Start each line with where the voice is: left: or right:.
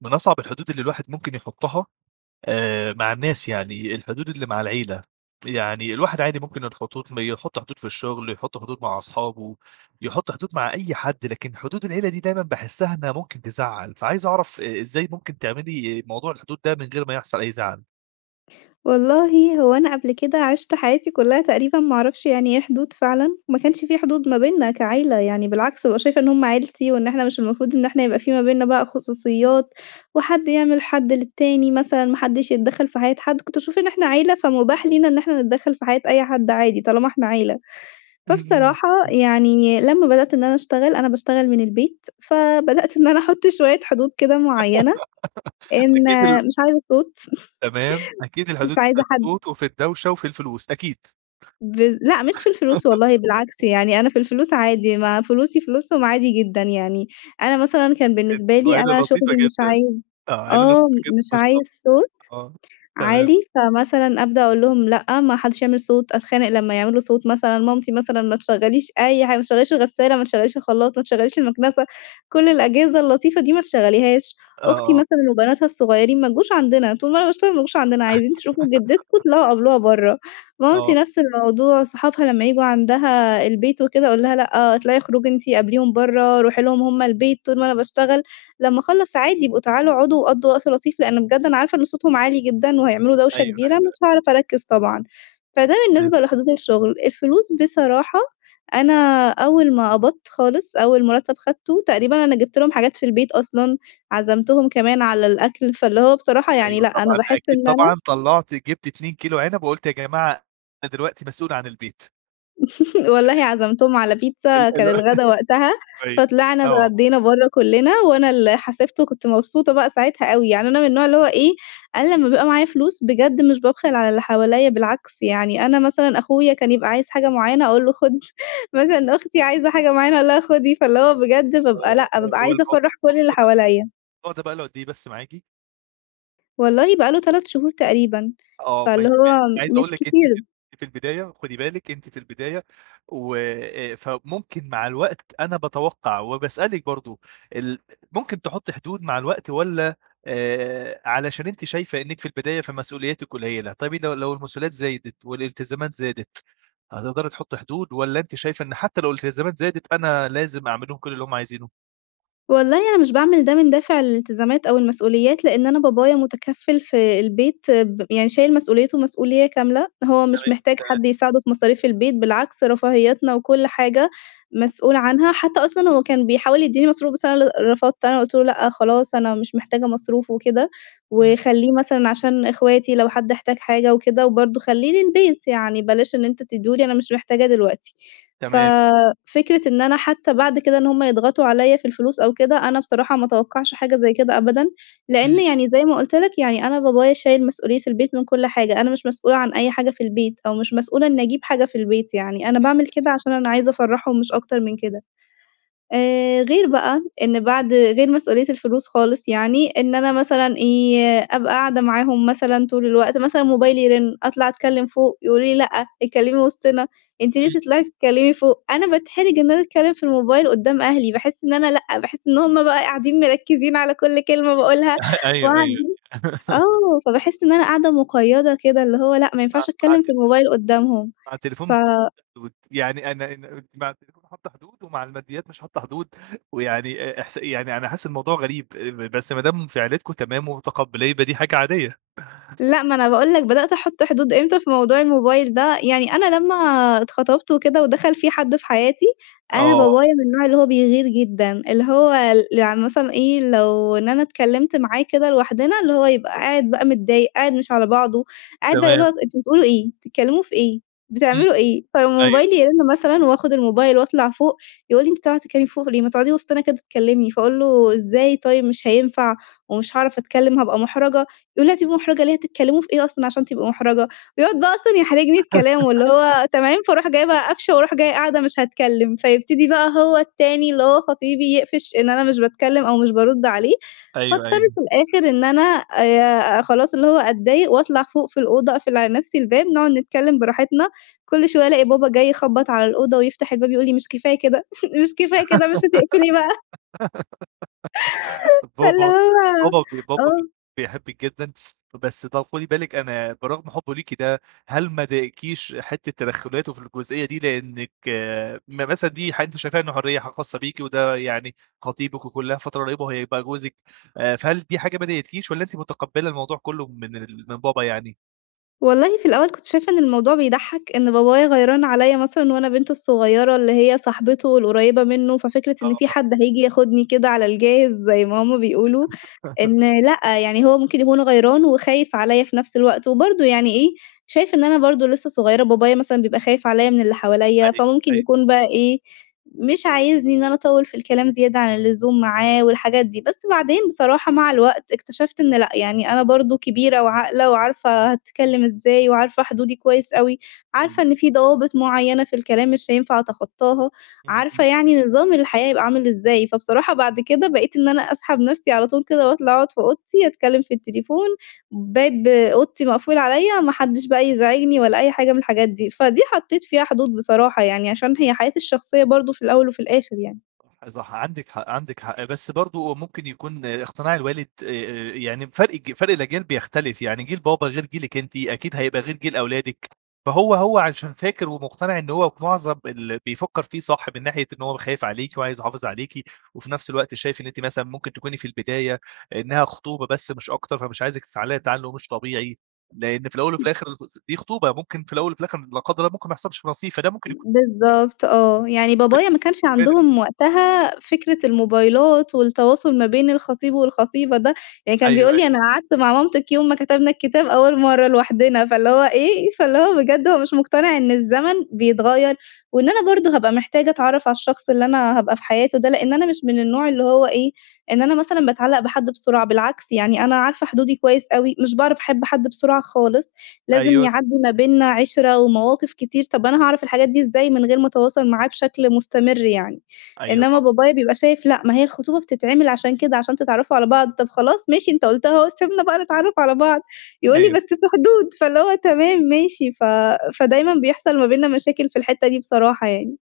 right: من أصعب الحدود اللي الواحد ممكن يحطها، آآ، مع الناس، يعني الحدود اللي مع العيلة. يعني الواحد عادي ممكن الخطوط مي يحط حدود في الشغل، يحط حدود مع أصحابه، يحط حدود مع أي حد، لكن حدود العيلة دي دايمًا باحسها إنها ممكن تزّعل. فعايز أعرف أ إزاي ممكن تعملي موضوع الحدود ده، من غير ما يحصل أي زعل؟
left: والله، هو أنا قبل كده عِشت حياتي كلها تقريبًا، ما أعرفش يعني إيه حدود فعلًا. ما كانش في حدود ما بيننا كعِيلة يعني، بالعكس، بابقى شايفة إن هم عِيلتي، وإن إحنا مش المفروض إن إحنا يبقى في ما بيننا بقى خصوصيات، وحد يعمل حَد للتاني، مثلًا، ما حدش يتدخل في حياة حد. كنت باشوف إن إحنا عِيلة، فمباح لينا إن إحنا نتدخل في حياة أي حد عادي، طالما إحنا عِيلة.
right: اهم.
left: فبصراحة
right: إمم.
left: يعني، لما بدأت إن أنا أشتغل، أنا باشتغل من البيت، فبدأت إن أنا أحط شوية حدود كده معينة، إن
right: أكيد ال
left: مش عايزة صوت،
right: تمام، أكيد
left: مش
right: الحدود دي في
left: عايزة حد
right: الصوت، وفي الدوشة، وفي الفلوس أكيد.
left: بالض لأ، مش في الفلوس، والله، بالعكس يعني، أنا في الفلوس عادي، ما فلوسي فلوسهم عادي جدًا يعني. أنا مثلًا، كان بالنسبة
right: أنتم
left: لي
right: عِيلة
left: أنا
right: لطيفة
left: شغلي، مش
right: جدًا،
left: عايز
right: آه، عِيلة
left: آه،
right: لطيفة جدًا،
left: م مش
right: ما شاء
left: عايز صوت
right: الله، آه، تمام.
left: عالي. فمثلًا أبدأ أقول لهم: "لأ، ما حدش يعمل صوت." أتخانق لما يعملوا صوت، مثلًا. مامتي، مثلًا، ما تشغليش أي حاجة، ما تشغليش الغسالة، ما تشغليش الخلاط، ما تشغليش المكنسة، كل الأجهزة اللطيفة دي ما تشغليهاش.
right: آه،
left: أختي،
right: آه.
left: مثلًا، وبناتها الصغيرين، ما تجوش عندنا، طول ما أنا باشتغل، ما تجوش عندنا. عايزين تشوفوا جدتكم، اطلعوا قابلوها برّا. مامتي
right: آه.
left: نفس الموضوع، صحابها لما ييجوا عندها البيت وكده، أقول لها: "لأ، اطلعي، أُخرجي أنتِ، قابليهم برّا، رُوحي لهم هم البيت. طول ما أنا بأشتغل، لما أخلّص، عادي، إبقوا تعالوا اقعدوا، وقضّوا وقت لطيف." لإن بجد أنا عارفة إن صوتهم عالي جدًا، وهيعملوا دوشة
right: أيوه،
left: كبيرة،
right: أيوه، أيوه.
left: مش هاعرف أركز طبعًا. فده
right: فهمت.
left: بالنسبة لحدود الشغل. الفلوس بصراحة، أنا أول ما قبضت خالص، أول مرتب أخدته، تقريبًا أنا جبت لهم حاجات في البيت أصلًا، عزمتهم كمان على الأكل. فاللي هو، بصراحة يعني،
right: أيوه،
left: لأ، أنا
right: طبعًا.
left: باحس
right: أكيد،
left: إن أنا
right: طبعًا، طَلّعتِ جيبتِ 2 كيلو عنب، وقلتِ يا جماعة، أنا دلوقتي مسؤولة عن البيت.
left: والله
right: تمام.
left: عزمتهم على بيتزا
right: ال اللي
left: كان
right: هو
left: الغدا وقتها،
right: كويس،
left: فطلعنا
right: آه.
left: اتغدّينا برّه كلّنا وأنا اللي حاسبت وكنت مبسوطة بقى ساعتها أوي، يعني أنا من النوع اللي هو إيه، أنا لمّا بابقى معايا فلوس بجد مش بابخل على اللي حواليّا بالعكس، يعني أنا مثلًا أخويا كان يبقى عايز حاجة معيّنة أقول له خد، مثلًا أختي عايزة حاجة معيّنة أقول لها خدي، فاللي هو بجد بابقى لأ
right: آه ه
left: بابقى عايزة
right: هوالموضوع
left: أفرّح كلّ اللي
right: الموضوع ده ب
left: حواليّا.
right: الموضوع ده بقى له قدّ إيه بس معاكِ؟
left: والله بقى له 3 شهور تقريبًا،
right: آه
left: فاللي
right: ماشي، ماشي،
left: هو
right: أنا عايز أقول
left: مش
right: لِك أنتِ في
left: كتير.
right: في البداية، خدي بالك أنتِ في البداية، و فممكن مع الوقت أنا باتوقع وباسألِك برضو، ال ممكن تحطّي حدود مع الوقت والّا، آآ علشان أنتِ شايفة إنِك في البداية فمسؤولياتِك قليّلة، طيب لو لو المسؤوليات زايدت والالتزامات زادت، هتقدري تحطّي حدود والّا أنتِ شايفة إن حتّى لو الالتزامات زادت أنا لازم أعمل لهم كلّ اللي هُم عايزينه؟
left: والله أنا مش باعمل ده من دافع الالتزامات أو المسؤوليات، لإن أنا بابايا متكفّل في البيت ب يعني شايل مسؤوليته مسؤولية كاملة، هو
right: تمام،
left: مش محتاج
right: تمام.
left: حد يساعده في مصاريف البيت بالعكس، رفاهياتنا وكلّ حاجة مسؤول عنها، حتّى أصلًا هو كان بيحاول يدّيني مصروف بس أنا اللي رفضت، أنا قُلت له: "لأ خلاص أنا مش محتاجة مصروف" وكده،
right: إمم.
left: وخلّيه مثلًا عشان إخواتي لو حد احتاج حاجة وكده، وبرضو خلّيه للبيت، يعني بلاش إن أنت تديه لي أنا مش محتاجاه دلوقتي، ف
right: تمام.
left: فكرة إن أنا حتّى بعد كده إن هُم يضغطوا عليّا في الفلوس أو كده، أنا بصراحة ما اتوقعش حاجة زي كده أبدًا، لإن
right: إمم.
left: يعني زي ما قُلت لك يعني أنا بابايا شايل مسؤولية البيت من كلّ حاجة، أنا مش مسؤولة عن أي حاجة في البيت أو مش مسؤولة إني أجيب حاجة في البيت يعني، أنا باعمل
right: [unintelligible]
left: كده عشان أنا عايزة أفرّحهم مش أكتر من كده، آآ غير بقى إن بعد غير مسؤولية الفلوس خالص يعني، إن أنا مثلًا إيه، أبقى قاعدة معاهم مثلًا طول الوقت مثلًا موبايلي يرن، أطلع أتكلّم فوق يقولوا لي لأ اتكلّمي وسطنا، أنتِ ليه
right: إمم.
left: تطلعي تتكلّمي فوق؟ أنا باتحرج إن أنا أتكلّم في الموبايل قدّام أهلي، باحس إن أنا لأ باحس إن هُم بقى قاعدين مركّزين على كلّ كلمة باقولها،
right: أيوه، أيوه.
left: وقاعدين آه فباحس إن أنا قاعدة مقيّدة كده اللي هو لأ،
right: يعني
left: ما
right: مع
left: ينفعش
right: مع
left: أتكلّم
right: ت
left: في
right: [unintelligible]
left: الموبايل قدّامهم
right: مع
left: ف
right: التليفون بتحطّي حدود، يعني أنا أنا مع التليفون حاطّة حدود ومع الماديّات مش حاطّة حدود، ويعني أ إحس يعني أنا حاسس الموضوع غريب، بس ما دام في عيلتكم تمام ومتقبّلاه يبقى دي حاجة عادية.
left: لأ ما أنا باقول لك بدأت أحط حدود إمتى في موضوع الموبايل ده، يعني أنا لمّا اتخطبت وكده ودخل في حد في حياتي، أنا
right: آه.
left: بابايا من النوع اللي هو بيغير جدًا، اللي هو ل يعني مثلًا إيه، لو إن أنا اتكلّمت معاه كده لوحدنا اللي هو يبقى قاعد بقى متضايق قاعد مش على بعضه، قاعد بقى اللي
right: تمام.
left: هو أنتم بتقولوا إيه؟ بتتكلموا في إيه؟
right: إمم،
left: بتعملوا ايه؟ فلمّا
right: أيوه.
left: موبايلي يرن مثلًا وآخد الموبايل وأطلع فوق، يقول لي: "أنتِ طالعة تتكلّمي فوق ليه؟ ما تقعدي وسطنا كده اتكلّمي" فأقول له: "إزاي طيب مش هينفع، ومش هاعرف أتكلّم هابقى محرجة" يقول لي: "هتبقي محرجة ليه هتتكلّموا في إيه أصلًا عشان تبقي محرجة" يقعد بقى أصلًا يحرجني بكلامه اللي هو تمام فاروح جاية بقى قافشة وأروح جاية قاعدة مش هاتكلّم، فيبتدي بقى هو التاني اللي هو خطيبي يقفش إن أنا مش باتكلّم أو مش بارُد عليه،
right: أيوه،
left: فاضطر
right: أيوه.
left: في الآخر إن أنا آآ خلاص اللي هو أتضايق وأطلع فوق في الأوضة أقفل على نفْسي الباب، نقعد نتكلّم براحتنا، كلّ شوية ألاقي بابا جاي يخبط على الأوضة ويفتح الباب يقول لي: "مش كفاية كده، مش كفاية كده مش هتقفلي بقى؟" فاللي
right: بابا
left: هو
right: بابا ب بابا ب
left: آه.
right: بيحبِك جدًا، بس ت خدي بالِك أنا برغم حبه ليكِ ده، هل ما ضايقكيش حتّة تدخلاته في الجزئية دي؟ لإنِك م مثلًا دي حاجة أنتِ شايفاها إن حرية ح خاصّة بيكِ وده يعني خطيبِك، وكلّها فترة قريّبة وهيبقى جوزِك، فهل دي حاجة ما ضايقتكيش، والّا أنتِ متقبّلة الموضوع كلّه من ال من بابا يعني؟
left: والله في الأول كنت شايفة إن الموضوع بيضحّك، إن بابايا غيران عليّا مثلًا وأنا بنته الصغيّرة اللي هي صاحبته القريّبة منه، ففكرة إن في
right: آه.
left: حد هييجي ياخدني كده على الجاهز زي ما هُم بيقولوا، إن لأ يعني هو ممكن يكون غيران وخايف عليّا في نفْس الوقت، وبرضه يعني إيه، شايف إن أنا برضه لسّه صغيرة بابايا مثلًا بيبقى خايف عليّا من اللي حواليّا،
right: أيوه،
left: فممكن
right: أيوه.
left: يكون بقى إيه، مش عايزني إن أنا أطوّل في الكلام زيادة عن اللزوم معاه والحاجات دي، بس بعدين بصراحة مع الوقت اكتشفت إن لأ، يعني أنا برضه كبيرة وعاقلة وعارفة هاتكلّم إزاي وعارفة حدودي كويس
right: إ
left: أوي، عارفة
right: إمم.
left: إن في ضوابط معيّنة في الكلام مش هينفع أتخطّاها،
right: إمم،
left: عارفة
right: إمم.
left: يعني نظام الحياة يبقى عامل إزاي، فبصراحة بعد كده بقيت إن أنا أسحب نفْسي على طول كده وأطلع أقعد في أوضتي اتكلّم في التليفون، باب أوضتي مقفول عليّا ما حدّش بقى يزعجني ولا أي حاجة من الحاجات دي، فدي حطّيت فيها حدود بصراحة يعني عشان هي حياتي الشخصية برضه في الأول وفي الآخر يعني.
right: آآ صح عندِك حق عندِك حق، بس برضه ممكن يكون اقتناع الوالد آآ يعني ب فرق ج فرق الأجيال بيختلف، يعني جيل بابا غير جيلِك أنتِ أكيد هيبقى غير جيل أولادِك، فهو هو عشان فاكر ومقتنع إن هو في معظم اللي بيفكّر فيه صح من ناحية إن هو ب خايف عليكِ وعايز يحافظ عليكِ، وفي نفْس الوقت شايف إن أنتِ مثلًا ممكن تكوني في البداية، إنها خطوبة بس مش أكتر فمش عايزِك تتعلّقي تعلُّق مش طبيعي، لإن في الأول وفي
left: [unintelligible]
right: الآخر د دي خطوبة ممكن في الأول وفي الآخر، لا قدّر الله ممكن ما يحصلش نصيب فدا ممكن يك
left: بالضبط آه، يعني بابايا ما كانش
right: [unintelligible]
left: عندهم وقتها، فكرة الموبايلات والتواصل ما بين الخطيب والخطيبة ده، يعني كان
right: أيوه،
left: بيقول
right: أيوه.
left: لي أنا قعدت مع مامتِك يوم ما كتبنا الكتاب أول مَرّة لوحدنا فاللي هو إيه، فاللي هو بجد هو مش مقتنع إن الزمن بيتغيّر، وإن أنا برضه هابقى محتاجة أتعرف على الشخص اللي أنا هابقى في حياته ده، لإن أنا مش من النوع اللي هو إيه، إن أنا مثلًا باتعلّق بحد بسرعة بالعكس يعني أنا عارفة حدودي كويس أوي، مش باعرف أحب حد بسرعة خالص، لازم
right: أيوه.
left: يعدّي ما بينا عِشرة ومواقف كتير طب أنا هاعرف الحاجات دي إزاي من غير ما اتواصل معاه بشكل مستمر يعني،
right: أيوه
left: إنما
right: طبعًا.
left: بابايا بيبقى شايف لأ ما هي الخطوبة بتتعمل عشان كده عشان تتعرّفوا على بعض، طب خلاص ماشي أنت قُلتها أهو سيبنا بقى نتعرّف على بعض، يقول لي:
right: أيوه.
left: "بس في حدود" فاللي هو تمام ماشي، ف فدايمًا بيحصل ما بينّا مشاكل في الحتّة دي بصراحة يعني.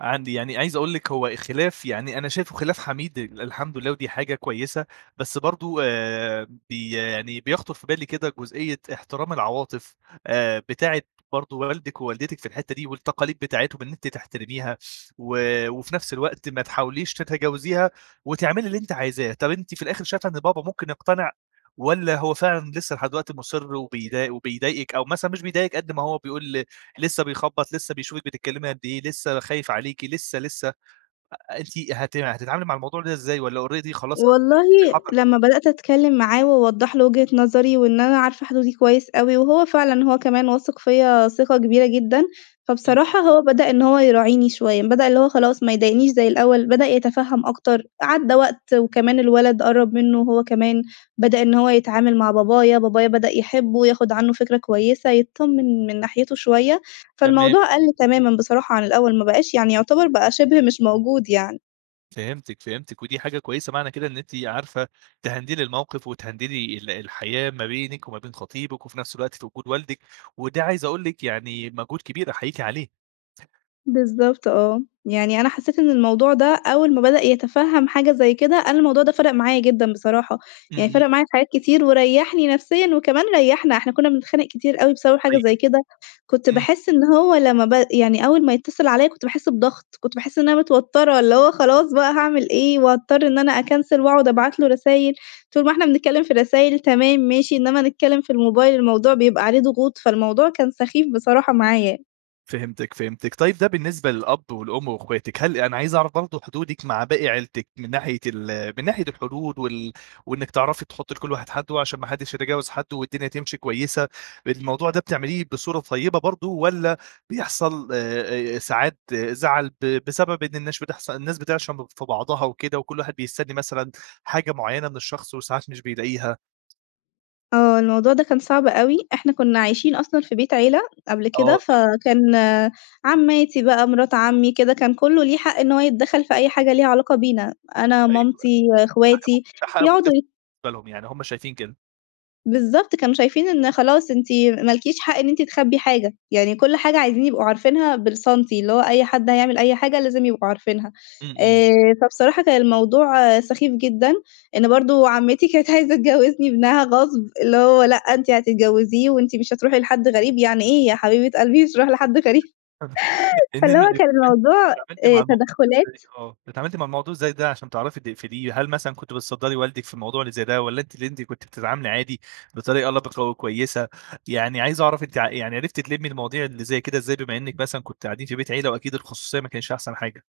right: عندي يعني عايز أقول لِك هو الخلاف يعني أنا شايفه خلاف حميد، الحمد لله ودي حاجة كويسة، بس برضه آآ بي يعني بيخطُر في بالي كده جزئية احترام العواطف، آآ بتاعة برضه والدِك ووالدتِك في الحتّة دي، والتقاليد بتاعتهم إن أنتِ تحترميها، و وفي نفْس الوقت ما تحاوليش تتجاوزيها، وتعملي اللي أنت عايزاه، طب أنتِ في الآخر شايفة إن بابا ممكن يقتنع، والّا هو فعلًا لسّه لحد دلوقتي مُصِر وبيضايق وبيضايقِك، أو مثلًا مش بيضايقِك قد ما هو بيقول لسّه بيخبّط، لسّه بيشوفِك بتتكلّمي قد إيه، لسّه خايف عليكِ لسّه، لسّه، أ أنتِ هت هتتعاملي مع الموضوع ده إزاي؟ والّا already خلاص؟
left: والله
right: [unintelligible]
left: لمّا بدأت أتكلّم معاه واوضّح له وجهة نظري، وإن أنا عارفة حدودي كويس أوي، وهو فعلًا هو كمان واثق فيّا ثقة كبيرة جدًا،
right: إمم.
left: فبصراحة هو بدأ إن هو يراعيني شوية، بدأ اللي هو خلاص ما يضايقنيش زي الأول، بدأ يتفهّم أكتر، عدّى وقت وكمان الولد قرّب منه هو كمان، بدأ إن هو يتعامل مع بابايا، بابايا بدأ يحبه ياخد عنه فكرة كويسة، يتطمّن من ناحيته شوية،
right: تمام.
left: فالموضوع قَل تمامًا بصراحة عن الأول، ما بقاش يعني يعتبر بقى شبه مش موجود يعني.
right: فهمتِك، فهمتِك، ودي حاجة كويسة، معنى كده إن أنتِ عارفة تهندلي الموقف، وتهندلي ال الحياة ما بينِك وما بين خطيبِك، وفي نفْس الوقت في وجود والدِك، وده عايز أقول لِك يعني مهجود كبير أحييكِ عليه.
left: بالضبط آه، يعني أنا حسّيت إن الموضوع ده أول ما بدأ يتفهّم حاجة زي كده، أنا الموضوع ده فرَق معايا جدًا بصراحة،
right: إمم،
left: يعني
right: إمم.
left: فرَق معايا في حاجات كتير وريّحني نفسيًا وكمان ريّحنا إحنا كنا بنتخانق كتير أوي بسبب حاجة
right: طيب
left: زي كده، كنت
right: إمم.
left: باحس إن هو لمّا ب يعني أول ما يتّصل عليّا كنت باحس بضغط، كنت باحس إن أنا متوتّرة، اللي هو خلاص بقى هاعمل إيه، وأضطر إن أنا أكنسل وأقعد أبعت له رسايل، طول ما إحنا بنتكلّم في رسايل، تمام ماشي، إنما نتكلّم في الموبايل الموضوع بيبقى عليه ضغوط، فالموضوع كان سخيف بصراحة معايا.
right: فهمتِك، فهمتِك، طيب ده بالنسبة للأب والأم وأخواتِك، هل أنا عايز أعرف برضه حدودِك مع باقي عيلتِك، من ناحية ال من ناحية الحدود وال وإنِك تعرفي تحطّي لكلّ واحد حدُّه عشان ما حدش يتجاوز حدُّه والدنيا تمشي كويسة، الموضوع ده بتعمليه بصورة طيبة برضه، والّا بيحصل، آآ، ساعات زعل ب بسبب إن الناس بتحص الناس بتعشم ب في بعضها وكده، وكلّ واحد بيستني مثلًا، حاجة معينة من الشخص، وساعات مش بيلاقيها؟
left: آه. الموضوع ده كان صعب أوي. إحنا كُنّا عايشين أصلًا في بيت عيلة قبل
right: آه،
left: كده،
right: تم
left: فكان عمّاتي بقى، مِرات عمّي كده كان كُلّه ليه حق إن هوَ يتدخّل في أي حاجة ليها علاقة بينا. أنا،
right: أيوه. ده
left: مامتي،
right: حق أب
left: أخواتي،
right: ده حق مُكتس
left: يقعدوا ي
right: بالنسبة لهم، يعني هم شايفين كده.
left: بالضبط. كانوا شايفين إن خلاص أنتِ ما لكيش حق إن أنتِ تخبّي حاجة. يعني كل حاجة عايزين يبقوا عارفينها بالسنتي. اللي هو أي حد هيعمل أي حاجة لازم يبقوا عارفينها.
right: إمم، إمم.
left: آآ فبصراحة كان الموضوع سخيف جدًا إن برضه عمّتي كانت عايزة تجوّزني ابنها غصب، اللي هو لأ أنتِ هتتجوّزيه وأنتِ مش هتروحي لحد غريب، يعني إيه يا حبيبة قلبي مش هاروح لحد غريب؟! فاللي هو
right: إنّنا
left: كان
right: [unintelligible]
left: الموضوع
right: اتعاملتِ مع
left: آآ
right: الموضوع ده
left: تدخُّلات.
right: إزاي؟ آه. اتعاملتِ مع الموضوع إزاي ده عشان تعرفي تقفليه، هل مثلًا كنتِ بتصدّري والدِك في الموضوع اللي زي ده والّا أنتِ اللي أنتِ كنتِ بتتعاملي عادي بطريقة لَبِقَة وكويسة؟ يعني عايز أعرف أنتِ ع يعني عرفتِ تلمّي المواضيع اللي زي كده إزاي بما إنِّك مثلًا كنتِ قاعدين في بيت عيلة وأكيد الخصوصية ما كانتش أحسن حاجة؟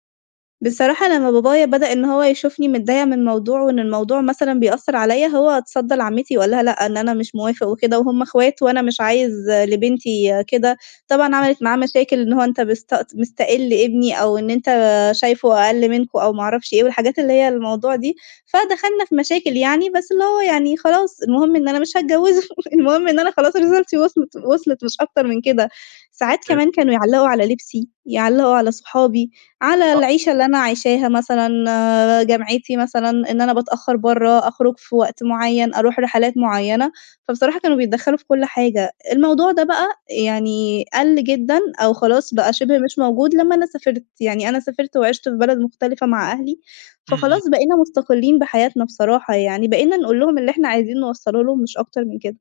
left: بصراحة لمّا بابايا بدأ إن هو يشوفني متضايقة من موضوع وإن الموضوع مثلًا بيأثّر عليّا، هو اتصدّى لعمّتي وقال لها: "لأ،" إن أنا مش موافق وكده وهم أخوات وأنا مش عايز لبنتي كده. طبعًا
right: إمم.
left: عَمَلِت معاه مشاكل، إن هو أنت مست مستَقِل ابني أو إن أنت شايفه أقَل منكم أو ما أعرفش إيه والحاجات اللي هي الموضوع دي. فدخلنا في مشاكل يعني بس اللي هو يعني خلاص المهم إن أنا مش هاتجوّزه، المهم إن أنا خلاص رسالتي وِصلِت وِصلِت مش أكتر من كده. ساعات
right: فهمتِك أيوه.
left: كمان كانوا يعلّقوا على لبسي، يعلّقوا على صحابي، على
right: آه.
left: العيشة اللي أنا عايشاها مثلًا، جامعتي مثلًا، إن أنا باتأخر برّه، أخرج في وقت معيّن، أروح رحلات معيّنة. فبصراحة كانوا بيتدخّلوا في كل حاجة. الموضوع ده بقى يعني قَل جدًا أو خلاص بقى
right: [unintelligible]
left: شِبه مش موجود لمّا أنا سافرت. يعني أنا سافرت وعِشت في بلد مختلفة مع أهلي،
right: إمم، إمم.
left: فخلاص بقينا مُستقلّين بحياتنا بصراحة يعني، بقينا نقول لهم اللي إحنا عايزين نوصّله لهم مش أكتر من كده.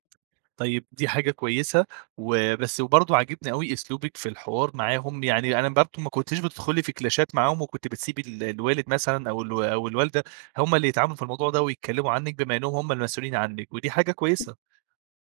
right: طيب، دي حاجة كويسة وبس وبرضه عاجبني أوي أسلوبِك في الحوار معاهم. يعني أنا برضه ما كنيتش بتدخلي في كلاشات معاهم وكنتِ بتسيبي ال الوالد مثلًا أو الو أو الوالدة، هم اللي يتعاملوا في الموضوع ده ويتكلّموا عنِّك بما إنّهم هم المسؤولين عنِّك ودي حاجة كويسة.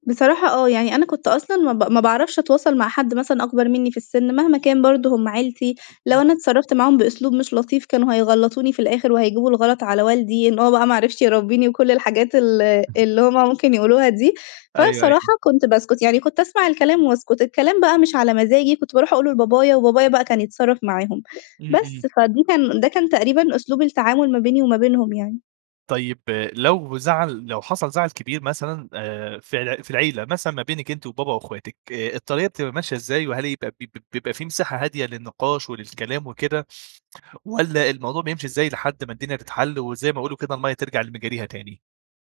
left: بصراحة آه. يعني أنا كنت أصلًا ما ب ما باعرفش أتواصل مع حد مثلًا أكبر منّي في السِن مهما كان برضه هم عيلتي، لو
right: إمم.
left: أنا اتصرّفت معاهم بأسلوب مش لطيف كانوا هيغلّطوني في الآخر وهيجيبوا الغلط على والدي إن هو بقى ما عرفش يربّيني وكل الحاجات ال اللي هم
right: [unintelligible]
left: ممكن يقولوها دي. فأنا
right: أيوه، أيوه.
left: بصراحة كنت باسكت. يعني كنت أسمع الكلام وأسكت. الكلام بقى مش على مزاجي، كنت باروح أقوله لبابايا وبابايا بقى كان يتصرّف معاهم.
right: إمم، إمم.
left: بس، فدي كان ده كان تقريبًا أسلوب التعامل ما بيني وما بينهم يعني.
right: طيب لو زعل لو حصل زعل كبير مثلًا آآ في الع في العيلة، مثلًا ما بينِك أنتِ وبابا واخواتِك، آآ الطريقة بتبقى ماشية إزاي؟ وهل يبقى ب ب بيبقى في مساحة هادية للنقاش وللكلام وكده والّا الموضوع بيمشي إزاي لحد ما الدنيا تتحل، وزي ما يقولوا كده المَيَّة ترجع لمجاريها تاني؟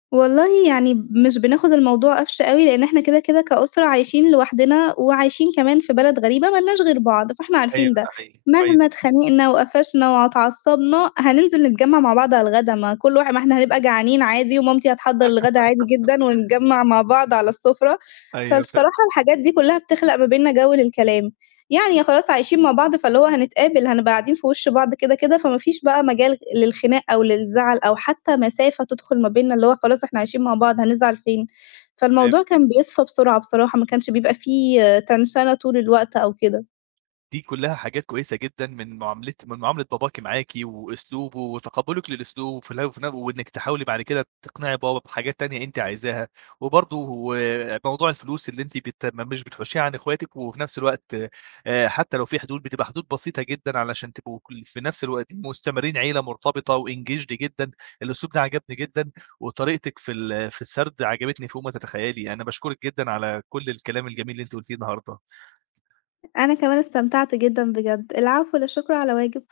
left: والله يعني مش بناخد الموضوع قفش أوي؛ لأن إحنا كده كده كأسرة عايشين لوحدنا وعايشين كمان في بلد غريبة مالناش غير بعض، فإحنا
right: أيوه
left: عارفين ده،
right: صحيح كويس.
left: مهما اتخانقنا وقفشنا وع اتعصبنا، هننزل نتجمع مع بعض على الغدا، ما كل واحد ما إحنا هنبقى جعانين عادي، ومامتي هتحضر الغدا عادي جدًا، ونتجمع مع بعض على السفرة.
right: أيوه فهمتِك.
left: فالصراحة الحاجات دي كلها بتخلق ما بينّا جو للكلام، يعني خلاص عايشين مع بعض فاللي هو هنتقابل، هنبقى قاعدين في وش بعض كده كده، فما فيش بقى مجال للخناق أو للزعل أو حتى مسافة تدخل ما بينّا، اللي هو خلاص إحنا عايشين مع بعض هنزعل فين. فالموضوع
right: فهمتِك.
left: كان بيصفى بسرعة بصراحة، ما كانش بيبقى في تنشنة طول الوقت أو كده.
right: دي كلها حاجات كويسة جدًا من معاملة من معاملة باباكِ معاكِ وأسلوبه وتقبلك للأسلو وفي وفي نف وإنك تحاولي بعد كده تقنعي بابا بحاجات تانية أنتِ عايزاها، وبرضه آآ موضوع الفلوس اللي أنتِ بت ما مش بتحوشيها عن اخواتِك، وفي نفس الوقت آآ حتى لو في حدود بتبقى حدود بسيطة جدًا؛ علشان تبقوا- في نفس الوقت- مستمرين عيلة مرتبطة وEngaged جدًا، الأسلوب ده عجبني جدًا وطريقتِك في ال في السرد عجبتني فوق ما تتخيلي. أنا باشكرِك جدًا على كل الكلام الجميل اللي أنت قلتيه النهارده
left: أنا كمان استمتعت جدًا بجد، العفو لا شكر على واجب